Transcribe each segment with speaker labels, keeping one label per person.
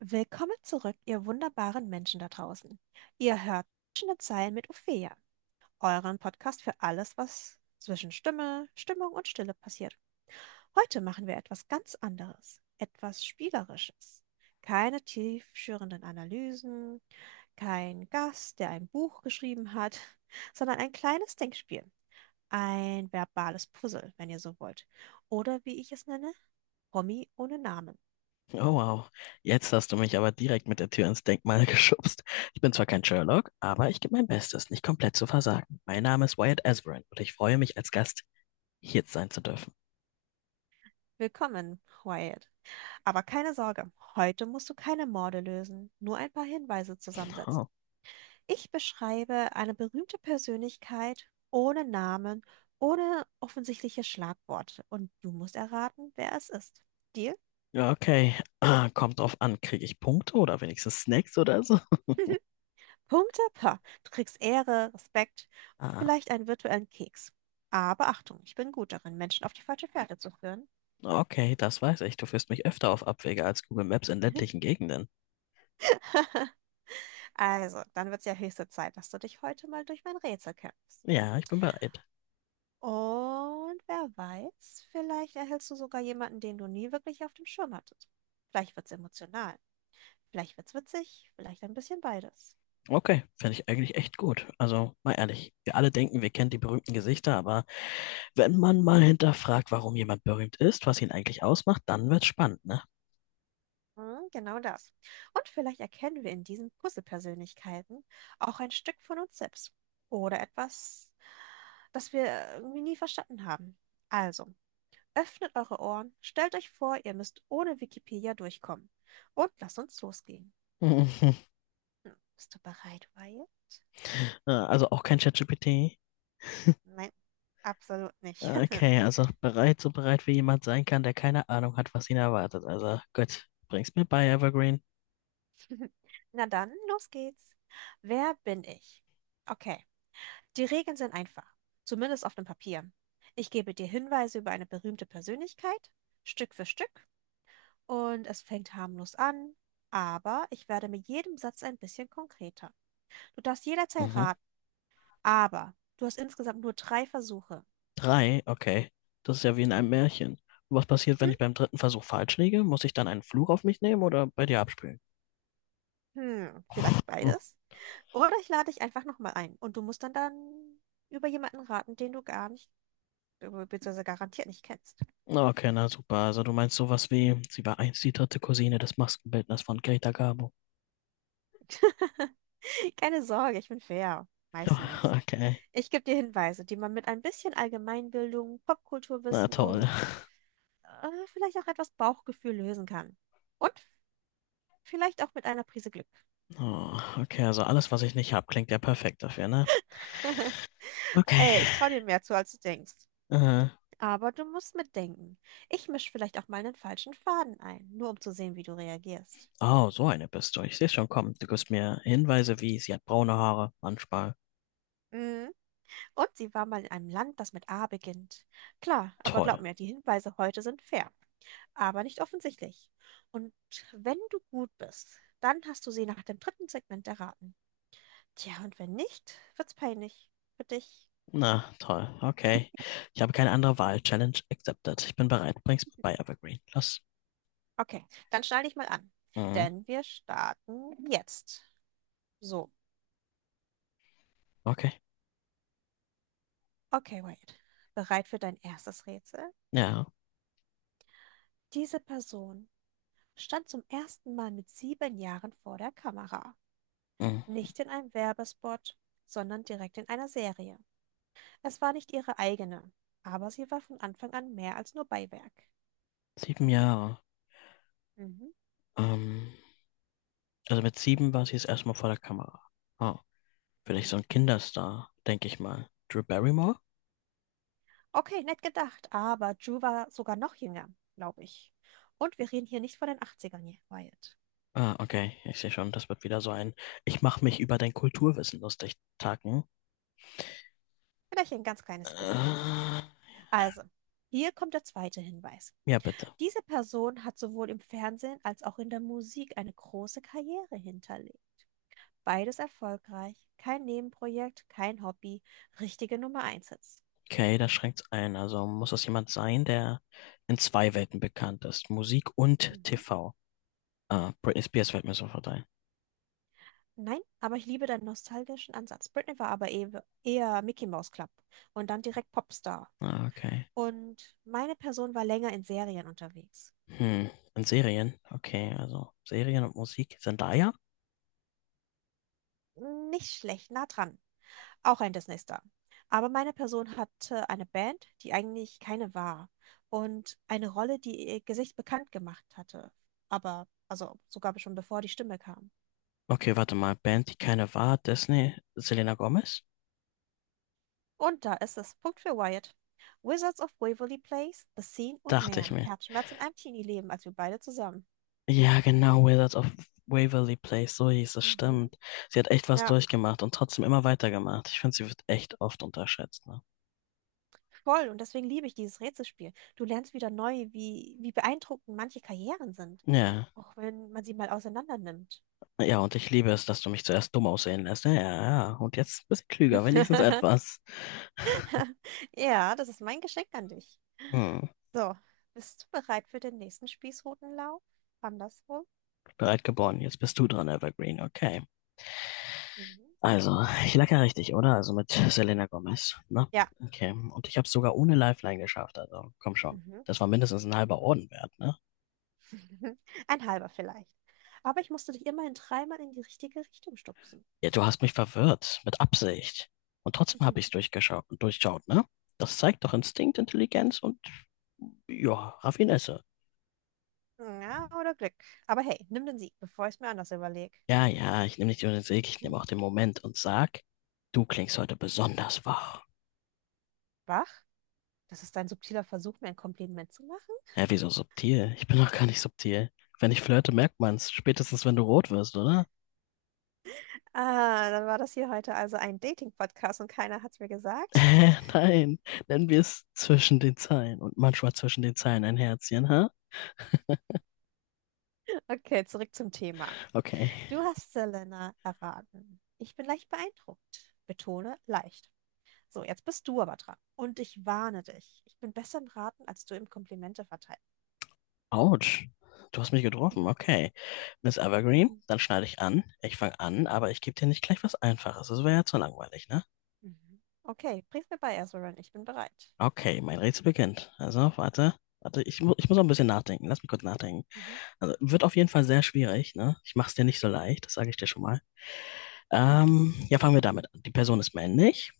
Speaker 1: Willkommen zurück, ihr wunderbaren Menschen da draußen. Ihr hört zwischen den Zeilen mit Ophelia, euren Podcast für alles, was zwischen Stimme, Stimmung und Stille passiert. Heute machen wir etwas ganz anderes, etwas Spielerisches. Keine tiefschürenden Analysen, kein Gast, der ein Buch geschrieben hat, sondern ein kleines Denkspiel, ein verbales Puzzle, wenn ihr so wollt. Oder wie ich es nenne, Promi ohne Namen.
Speaker 2: Oh wow, jetzt hast du mich aber direkt mit der Tür ins Denkmal geschubst. Ich bin zwar kein Sherlock, aber ich gebe mein Bestes, nicht komplett zu versagen. Mein Name ist Wyatt Asverin und ich freue mich, als Gast hier sein zu dürfen.
Speaker 1: Willkommen, Wyatt. Aber keine Sorge, heute musst du keine Morde lösen, nur ein paar Hinweise zusammensetzen.
Speaker 2: Oh.
Speaker 1: Ich beschreibe eine berühmte Persönlichkeit ohne Namen, ohne offensichtliche Schlagworte und du musst erraten, wer es ist. Deal?
Speaker 2: Ja, okay, kommt drauf an, kriege ich Punkte oder wenigstens Snacks oder so?
Speaker 1: Punkte? Pah, du kriegst Ehre, Respekt,
Speaker 2: Ah,
Speaker 1: vielleicht einen virtuellen Keks. Aber Achtung, ich bin gut darin, Menschen auf die falsche Fährte zu führen.
Speaker 2: okay, das weiß ich. Du führst mich öfter auf Abwege als Google Maps in ländlichen Gegenden.
Speaker 1: Also, dann wird es ja höchste Zeit, dass du dich heute mal durch mein Rätsel kämpfst.
Speaker 2: Ja, ich bin bereit.
Speaker 1: Und wer weiß, vielleicht erhältst du sogar jemanden, den du nie wirklich auf dem Schirm hattest. Vielleicht wird's emotional, vielleicht wird's witzig, vielleicht ein bisschen beides.
Speaker 2: Okay, finde ich eigentlich echt gut. Also, mal ehrlich, wir alle denken, wir kennen die berühmten Gesichter, aber wenn man mal hinterfragt, warum jemand berühmt ist, was ihn eigentlich ausmacht, dann wird's spannend, ne?
Speaker 1: Hm, genau das. Und vielleicht erkennen wir in diesen Puzzle-Persönlichkeiten auch ein Stück von uns selbst oder etwas, das wir irgendwie nie verstanden haben. Also, öffnet eure Ohren, stellt euch vor, ihr müsst ohne Wikipedia durchkommen und lasst uns losgehen. Hm, bist du bereit, Wyatt?
Speaker 2: Also auch kein ChatGPT.
Speaker 1: Nein, absolut nicht.
Speaker 2: Okay, also bereit, so bereit wie jemand sein kann, der keine Ahnung hat, was ihn erwartet. Also gut, bring's mir bei, Evergreen.
Speaker 1: Na dann, los geht's. Wer bin ich? Okay, die Regeln sind einfach, zumindest auf dem Papier. Ich gebe dir Hinweise über eine berühmte Persönlichkeit, Stück für Stück, und es fängt harmlos an, aber ich werde mit jedem Satz ein bisschen konkreter. Du darfst jederzeit
Speaker 2: Mhm.
Speaker 1: raten, aber du hast insgesamt nur drei Versuche.
Speaker 2: Drei, okay. Das ist ja wie in einem
Speaker 1: Mhm.
Speaker 2: Märchen. Und was passiert, wenn
Speaker 1: Hm?
Speaker 2: ich beim dritten Versuch falsch liege? Muss ich dann einen Fluch auf mich nehmen oder bei dir abspielen?
Speaker 1: Hm, vielleicht
Speaker 2: Hm.
Speaker 1: beides. Oder ich lade dich einfach nochmal ein und du musst dann über jemanden raten, den du gar nicht beziehungsweise garantiert nicht kennst.
Speaker 2: Okay, na super. Also du meinst sowas wie,
Speaker 1: Hm.
Speaker 2: sie war einst die dritte Cousine des Maskenbildners von Greta Garbo.
Speaker 1: Keine Sorge, ich bin fair. Meistens.
Speaker 2: Okay.
Speaker 1: Ich gebe dir Hinweise, die man mit ein bisschen Allgemeinbildung,
Speaker 2: Na
Speaker 1: Popkulturwissen
Speaker 2: toll.
Speaker 1: und vielleicht auch etwas Bauchgefühl lösen kann. Und vielleicht auch mit einer Prise Glück.
Speaker 2: Oh, okay, also alles, was ich nicht hab, klingt ja perfekt dafür, ne? Okay.
Speaker 1: Ey, ich traue dir mehr zu, als du denkst.
Speaker 2: Äh,
Speaker 1: Aber du musst mitdenken. Ich mische vielleicht auch mal einen falschen Faden ein, nur um zu sehen, wie du reagierst.
Speaker 2: oh, so eine bist du. Ich sehe schon kommen. Du gibst mir Hinweise wie, sie hat braune Haare, Handschmal.
Speaker 1: Mhm. Und sie war mal in einem Land, das mit A beginnt. Klar, aber glaub
Speaker 2: Toll.
Speaker 1: mir, die Hinweise heute sind fair, aber nicht offensichtlich. Und wenn du gut bist, dann hast du sie nach dem dritten Segment erraten. Tja, und wenn nicht, wird's peinlich für dich.
Speaker 2: Na, toll. Okay. Ich habe keine andere Wahl. Challenge accepted. Ich bin bereit. Bring's bei Evergreen. Los.
Speaker 1: Okay, dann schnall dich mal an,
Speaker 2: Mhm.
Speaker 1: denn wir starten jetzt. So,
Speaker 2: Okay.
Speaker 1: okay, Wade. Bereit für dein erstes Rätsel?
Speaker 2: Ja.
Speaker 1: Diese Person stand zum ersten Mal mit 7 Jahren vor der Kamera.
Speaker 2: Mhm.
Speaker 1: Nicht in einem Werbespot, sondern direkt in einer Serie. Es war nicht ihre eigene, aber sie war von Anfang an mehr als nur Beiwerk.
Speaker 2: Sieben Jahre.
Speaker 1: Mhm.
Speaker 2: Ähm, also mit sieben war sie jetzt erstmal vor der Kamera. Oh, vielleicht so
Speaker 1: Mhm.
Speaker 2: ein Kinderstar, denke ich mal. Drew Barrymore?
Speaker 1: Okay, nett gedacht, aber Ju war sogar noch jünger, glaube ich. Und wir reden hier nicht von den Achtzigern, ern hier, Wyatt.
Speaker 2: Okay. Ich sehe schon, das wird wieder so ein, ich mache mich über dein Kulturwissen lustig, Taken.
Speaker 1: Vielleicht ein ganz kleines bisschen.
Speaker 2: Äh,
Speaker 1: Also, hier kommt der zweite Hinweis.
Speaker 2: ja, bitte.
Speaker 1: Diese Person hat sowohl im Fernsehen als auch in der Musik eine große Karriere hinterlegt. Beides erfolgreich, kein Nebenprojekt, kein Hobby, richtige Nummer 1.
Speaker 2: Okay, das schränkt's ein. Also muss das jemand sein, der in zwei Welten bekannt ist. Musik und
Speaker 1: Mhm.
Speaker 2: TV. Britney Spears fällt mir sofort ein.
Speaker 1: Nein, aber ich liebe deinen nostalgischen Ansatz. Britney war aber eher Mickey Mouse Club und dann direkt Popstar.
Speaker 2: Okay.
Speaker 1: Und meine Person war länger in Serien unterwegs.
Speaker 2: Hm. Und Serien? Okay, also Serien und Musik. Zendaya?
Speaker 1: Nicht schlecht, nah dran. Auch ein Disney-Star. Aber meine Person hatte eine Band, die eigentlich keine war. Und eine Rolle, die ihr Gesicht bekannt gemacht hatte. Aber, also sogar schon bevor die Stimme kam.
Speaker 2: Okay, warte mal. Band, die keine war. Disney. Selena Gomez?
Speaker 1: Und da ist es. Punkt für Wyatt. Wizards of Waverly Place, The Scene und
Speaker 2: Dachte ich
Speaker 1: mehr.
Speaker 2: mir.
Speaker 1: Herzschmerz in einem Teenie-Leben, als wir beide zusammen.
Speaker 2: Ja, genau, Wizards of Waverly Place, so hieß es,
Speaker 1: Mhm.
Speaker 2: stimmt. Sie hat echt was
Speaker 1: Ja,
Speaker 2: durchgemacht und trotzdem immer weitergemacht. Ich finde, sie wird echt oft unterschätzt, ne?
Speaker 1: voll. Und deswegen liebe ich dieses Rätselspiel. Du lernst wieder neu, wie beeindruckend manche Karrieren sind,
Speaker 2: Ja.
Speaker 1: auch wenn man sie mal auseinander nimmt.
Speaker 2: Ja, und ich liebe es, dass du mich zuerst dumm aussehen lässt. Ja, ja, ja. Und jetzt ein bisschen klüger, wenigstens etwas.
Speaker 1: Ja, das ist mein Geschenk an dich.
Speaker 2: Hm,
Speaker 1: So, bist du bereit für den nächsten Spießrutenlauf? Andersrum?
Speaker 2: bereit geboren. Jetzt bist du dran, Evergreen. Okay.
Speaker 1: Mhm.
Speaker 2: Also, ich lag ja richtig, oder? Also mit Selena Gomez, ne?
Speaker 1: Ja.
Speaker 2: Okay. Und ich habe es sogar ohne Lifeline geschafft, also komm schon.
Speaker 1: Mhm.
Speaker 2: Das war mindestens ein halber Orden wert, ne?
Speaker 1: Ein halber vielleicht. Aber ich musste dich immerhin dreimal in die richtige Richtung stupsen.
Speaker 2: Ja, du hast mich verwirrt, mit Absicht. Und trotzdem
Speaker 1: Mhm.
Speaker 2: habe ich es durchschaut, ne? Das zeigt doch Instinkt, Intelligenz und, ja, Raffinesse.
Speaker 1: Ja, oder Glück. Aber hey, nimm den Sieg, bevor ich es mir anders überlege.
Speaker 2: Ja, ja, ich nehme nicht nur den Sieg, ich nehme auch den Moment und sag, du klingst heute besonders wach.
Speaker 1: Wach? Das ist ein subtiler Versuch, mir ein Kompliment zu machen.
Speaker 2: Hä, wieso subtil? Ich bin doch gar nicht subtil. Wenn ich flirte, merkt man's, spätestens wenn du rot wirst, oder?
Speaker 1: Ah, dann war das hier heute also ein Dating-Podcast und keiner hat es mir gesagt.
Speaker 2: Nein, nennen wir es zwischen den Zeilen und manchmal zwischen den Zeilen ein Herzchen, ha?
Speaker 1: Okay, zurück zum Thema.
Speaker 2: Okay.
Speaker 1: Du hast Selena erraten. Ich bin leicht beeindruckt. Betone leicht. So, jetzt bist du aber dran. Und ich warne dich. Ich bin besser im Raten, als du im Komplimente verteilen.
Speaker 2: Autsch. Du hast mich getroffen, okay. Miss Evergreen,
Speaker 1: Mhm,
Speaker 2: dann schneide ich an. Ich fange an, aber ich gebe dir nicht gleich was Einfaches. Das wäre ja zu langweilig, ne?
Speaker 1: mhm, mhm. Okay, bring's mir bei, Ezrin. Ich bin bereit.
Speaker 2: Okay, mein Rätsel beginnt. Also, warte. Warte, ich muss noch ein bisschen nachdenken. Lass mich kurz nachdenken.
Speaker 1: Mhm,
Speaker 2: Also, wird auf jeden Fall sehr schwierig, ne? Ich mach's dir nicht so leicht, das sage ich dir schon mal.
Speaker 1: mhm,
Speaker 2: Ja, fangen wir damit an. Die Person ist männlich.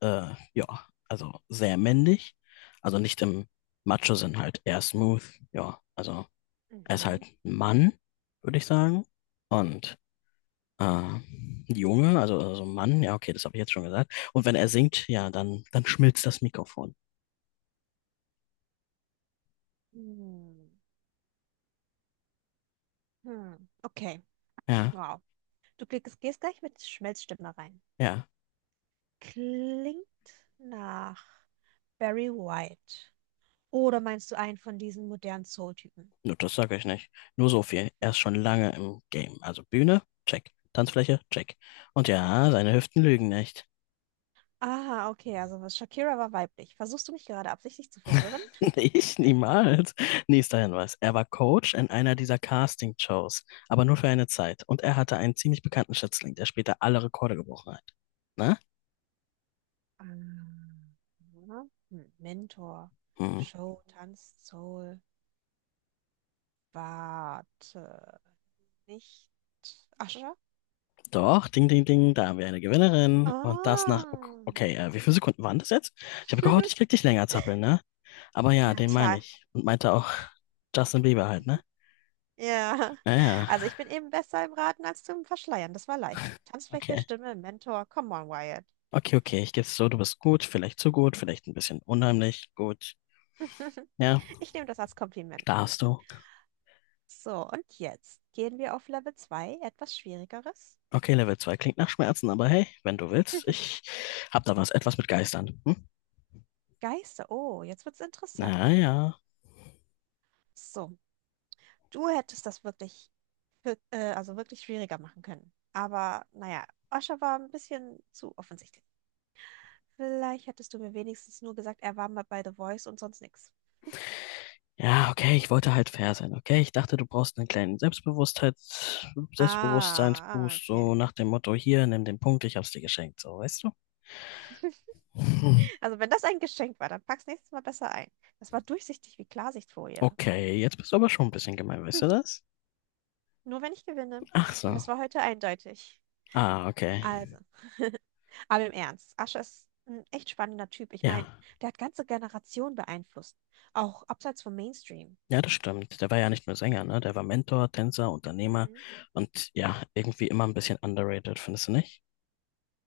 Speaker 2: Ja, also sehr männlich. Also nicht im Macho-Sinn halt, eher smooth. Ja, also er ist
Speaker 1: mhm.
Speaker 2: halt ein Mann, würde ich sagen. Und Ah, Junge, also Mann, ja, okay, das habe ich jetzt schon gesagt. Und wenn er singt, ja, dann schmilzt das Mikrofon.
Speaker 1: Hm, hm. Okay,
Speaker 2: Ja,
Speaker 1: wow. Du gehst gleich mit Schmelzstimme rein.
Speaker 2: ja,
Speaker 1: Klingt nach Barry White. Oder meinst du einen von diesen modernen Soul-Typen?
Speaker 2: nur das sage ich nicht. Nur so viel. Er ist schon lange im Game. Also Bühne, check. Tanzfläche, check. Und ja, seine Hüften lügen nicht.
Speaker 1: Ah, okay, also was Shakira war weiblich. Versuchst du mich gerade absichtlich zu verwirren?
Speaker 2: Ich niemals. Nächster Hinweis. Er war Coach in einer dieser Casting-Shows, aber nur für eine Zeit. Und er hatte einen ziemlich bekannten Schützling, der später alle Rekorde gebrochen hat. Na?
Speaker 1: Ah, hm, Mentor,
Speaker 2: Hm.
Speaker 1: Show, Tanz, Soul, warte, nicht Ascha?
Speaker 2: Doch, ding, ding, ding, da haben wir eine Gewinnerin. Und das nach,
Speaker 1: Ah.
Speaker 2: okay, wie viele Sekunden waren das jetzt? Ich habe gehofft, ich krieg dich länger zappeln, ne? Aber ja,
Speaker 1: Ja,
Speaker 2: den
Speaker 1: tja,
Speaker 2: meine ich. Und meinte auch Justin Bieber halt, ne?
Speaker 1: ja.
Speaker 2: Naja,
Speaker 1: Also ich bin eben besser im Raten als zum Verschleiern. Das war leicht. Tanzfläche,
Speaker 2: okay.
Speaker 1: Stimme, Mentor, come on, Wyatt.
Speaker 2: Okay, okay, ich geb's so, du bist gut, vielleicht zu gut, vielleicht ein bisschen unheimlich, gut. Ja,
Speaker 1: Ich nehme das als Kompliment.
Speaker 2: darfst du.
Speaker 1: So, und jetzt gehen wir auf Level 2, etwas Schwierigeres.
Speaker 2: Okay, Level 2 klingt nach Schmerzen, aber hey, wenn du willst, ich hab da was, etwas mit Geistern. Hm?
Speaker 1: Geister, oh, jetzt wird's interessant.
Speaker 2: Naja.
Speaker 1: So, du hättest das wirklich, also wirklich schwieriger machen können. Aber naja, Osha war ein bisschen zu offensichtlich. Vielleicht hättest du mir wenigstens nur gesagt, er war mal bei The Voice und sonst nichts.
Speaker 2: Ja, okay, ich wollte halt fair sein, okay? Ich dachte, du brauchst einen kleinen Selbstbewusstheits
Speaker 1: Ah, ah,
Speaker 2: Selbstbewusstseinsboost,
Speaker 1: okay.
Speaker 2: so nach dem Motto, hier, nimm den Punkt, ich hab's dir geschenkt, so, weißt du? Hm.
Speaker 1: Also wenn das ein Geschenk war, dann pack's nächstes Mal besser ein. Das war durchsichtig wie Klarsichtfolie.
Speaker 2: Okay, jetzt bist du aber schon ein bisschen gemein, weißt du das?
Speaker 1: Nur wenn ich gewinne.
Speaker 2: Ach
Speaker 1: Und
Speaker 2: so.
Speaker 1: das war heute eindeutig.
Speaker 2: Ah,
Speaker 1: Also,
Speaker 2: okay.
Speaker 1: aber im Ernst, Ascher ist ein echt spannender Typ. Ich meine,
Speaker 2: Ja.
Speaker 1: der hat ganze Generationen beeinflusst, auch abseits vom Mainstream.
Speaker 2: Ja, das stimmt. Der war ja nicht nur Sänger, ne? Der war Mentor, Tänzer, Unternehmer
Speaker 1: Mhm.
Speaker 2: und ja, irgendwie immer ein bisschen underrated, findest du nicht?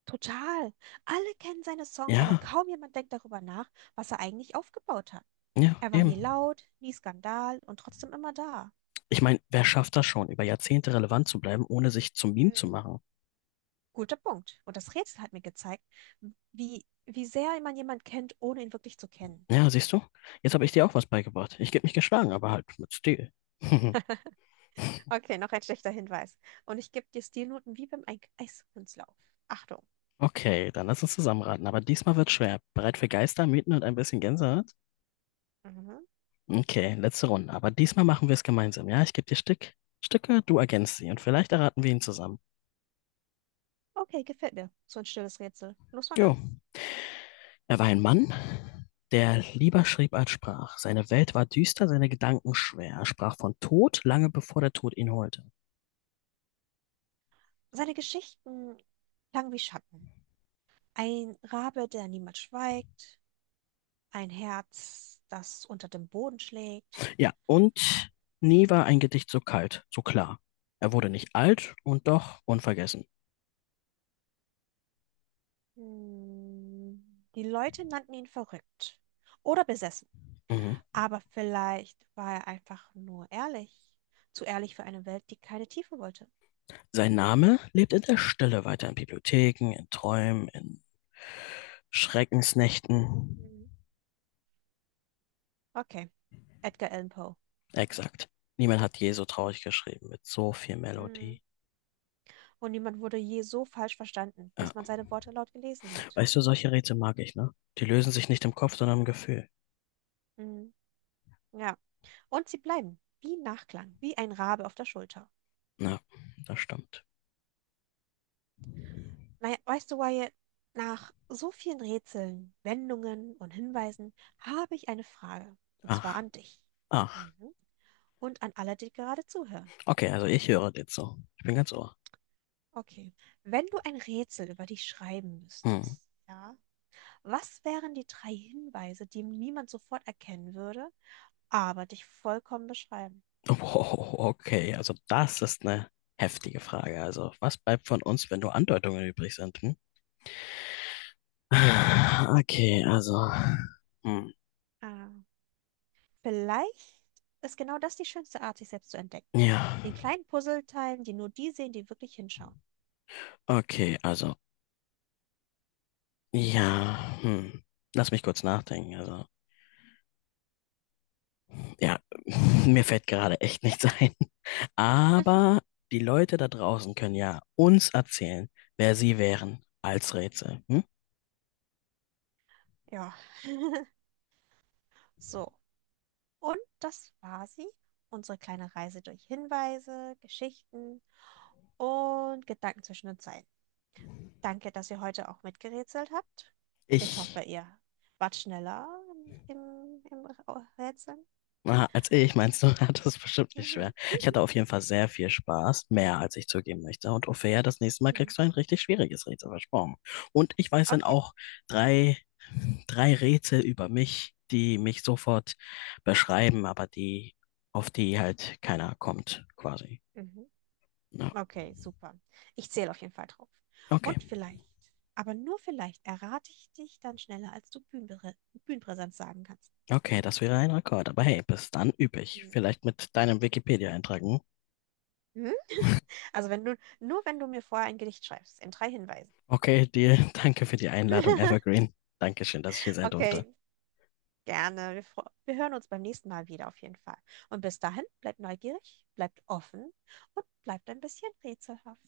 Speaker 1: Total. Alle kennen seine Songs, aber
Speaker 2: Ja,
Speaker 1: kaum jemand denkt darüber nach, was er eigentlich aufgebaut hat.
Speaker 2: ja,
Speaker 1: Er war
Speaker 2: eben.
Speaker 1: nie laut, nie Skandal und trotzdem immer da.
Speaker 2: Ich meine, wer schafft das schon, über Jahrzehnte relevant zu bleiben, ohne sich zum Meme zu
Speaker 1: Mhm.
Speaker 2: machen?
Speaker 1: Guter Punkt. Und das Rätsel hat mir gezeigt, wie sehr man jemanden kennt, ohne ihn wirklich zu kennen.
Speaker 2: Ja, siehst du? Jetzt habe ich dir auch was beigebracht. Ich geb mich geschlagen, aber halt mit Stil.
Speaker 1: Okay, noch ein schlechter Hinweis. Und ich gebe dir Stilnoten wie beim Eiskunstlauf. Achtung.
Speaker 2: Okay, dann lass uns zusammenraten. Aber diesmal wird schwer. Bereit für Geister, Mythen und ein bisschen Gänsehaut?
Speaker 1: Mhm.
Speaker 2: Okay, letzte Runde. Aber diesmal machen wir es gemeinsam. Ja, ich gebe dir Stücke, du ergänzt sie und vielleicht erraten wir ihn zusammen.
Speaker 1: Okay, gefällt mir. So ein stilles Rätsel. Los, fang
Speaker 2: Jo.
Speaker 1: an.
Speaker 2: Er war ein Mann, der lieber schrieb als sprach. Seine Welt war düster, seine Gedanken schwer. Er sprach von Tod, lange bevor der Tod ihn holte.
Speaker 1: Seine Geschichten klangen wie Schatten. Ein Rabe, der niemals schweigt. Ein Herz, das unter dem Boden schlägt.
Speaker 2: Ja, und nie war ein Gedicht so kalt, so klar. Er wurde nicht alt und doch unvergessen.
Speaker 1: Hm. Die Leute nannten ihn verrückt oder besessen.
Speaker 2: Mhm.
Speaker 1: Aber vielleicht war er einfach nur ehrlich. Zu ehrlich für eine Welt, die keine Tiefe wollte.
Speaker 2: Sein Name lebt in der Stille weiter, in Bibliotheken, in Träumen, in Schreckensnächten.
Speaker 1: Hm. Okay, Edgar Allan Poe.
Speaker 2: Exakt. Niemand hat je so traurig geschrieben, mit so viel
Speaker 1: Hm.
Speaker 2: Melodie.
Speaker 1: Und niemand wurde je so falsch verstanden,
Speaker 2: Ja.
Speaker 1: bis man seine Worte laut gelesen hat.
Speaker 2: Weißt du, solche Rätsel mag ich, ne? Die lösen sich nicht im Kopf, sondern im Gefühl.
Speaker 1: Hm. Ja. Und sie bleiben wie Nachklang, wie ein Rabe auf der Schulter.
Speaker 2: Na, das stimmt.
Speaker 1: Naja, weißt du, Wyatt, nach so vielen Rätseln, Wendungen und Hinweisen habe ich eine Frage. Und zwar
Speaker 2: Ach,
Speaker 1: an dich.
Speaker 2: ach.
Speaker 1: Mhm. Und an alle, die gerade zuhören.
Speaker 2: Okay, also ich höre jetzt so. Ich bin ganz Ohr.
Speaker 1: Okay. Wenn du ein Rätsel über dich schreiben
Speaker 2: Hm.
Speaker 1: müsstest, ja, was wären die drei Hinweise, die niemand sofort erkennen würde, aber dich vollkommen beschreiben?
Speaker 2: Wow, okay, also das ist eine heftige Frage. Also, was bleibt von uns, wenn nur Andeutungen übrig sind? Hm? Okay, hm,
Speaker 1: Ah, vielleicht ist genau das die schönste Art, sich selbst zu entdecken,
Speaker 2: ja,
Speaker 1: in kleinen Puzzleteilen, die nur die sehen, die wirklich hinschauen.
Speaker 2: okay, ja, hm. Lass mich kurz nachdenken. Ja, mir fällt gerade echt nichts ein. Aber die Leute da draußen können ja uns erzählen, wer sie wären als Rätsel. Hm?
Speaker 1: Ja. So, und das war sie, unsere kleine Reise durch Hinweise, Geschichten und Gedanken zwischen den Zeilen. Danke, dass ihr heute auch mitgerätselt habt. Ich hoffe,
Speaker 2: Ich
Speaker 1: ihr wart schneller im Rätseln.
Speaker 2: Aha, als ich, meinst du, hat das bestimmt nicht schwer.
Speaker 1: Mhm.
Speaker 2: Ich hatte auf jeden Fall sehr viel Spaß, mehr als ich zugeben möchte. Und Ophäa, das nächste Mal
Speaker 1: Mhm.
Speaker 2: kriegst du ein richtig schwieriges Rätsel versprochen. Und ich weiß dann
Speaker 1: Okay.
Speaker 2: auch drei, drei Rätsel über mich, die mich sofort beschreiben, aber die, auf die halt keiner kommt, quasi.
Speaker 1: Mhm.
Speaker 2: Ja.
Speaker 1: Okay, super. Ich zähle auf jeden Fall drauf.
Speaker 2: Okay,
Speaker 1: Und vielleicht, aber nur vielleicht, errate ich dich dann schneller, als du Bühnenpräsenz sagen kannst.
Speaker 2: okay, das wäre ein Rekord. Aber hey, bis dann üb ich.
Speaker 1: Mhm.
Speaker 2: Vielleicht mit deinem Wikipedia-Eintrag, hm?
Speaker 1: Mhm. Also wenn du, nur wenn du mir vorher ein Gedicht schreibst, in drei Hinweisen.
Speaker 2: Okay, dir, danke für die Einladung, Evergreen. Dankeschön, dass ich hier sein durfte.
Speaker 1: Okay, gerne. Wir hören uns beim nächsten Mal wieder auf jeden Fall. Und bis dahin, bleibt neugierig, bleibt offen und bleibt ein bisschen rätselhaft.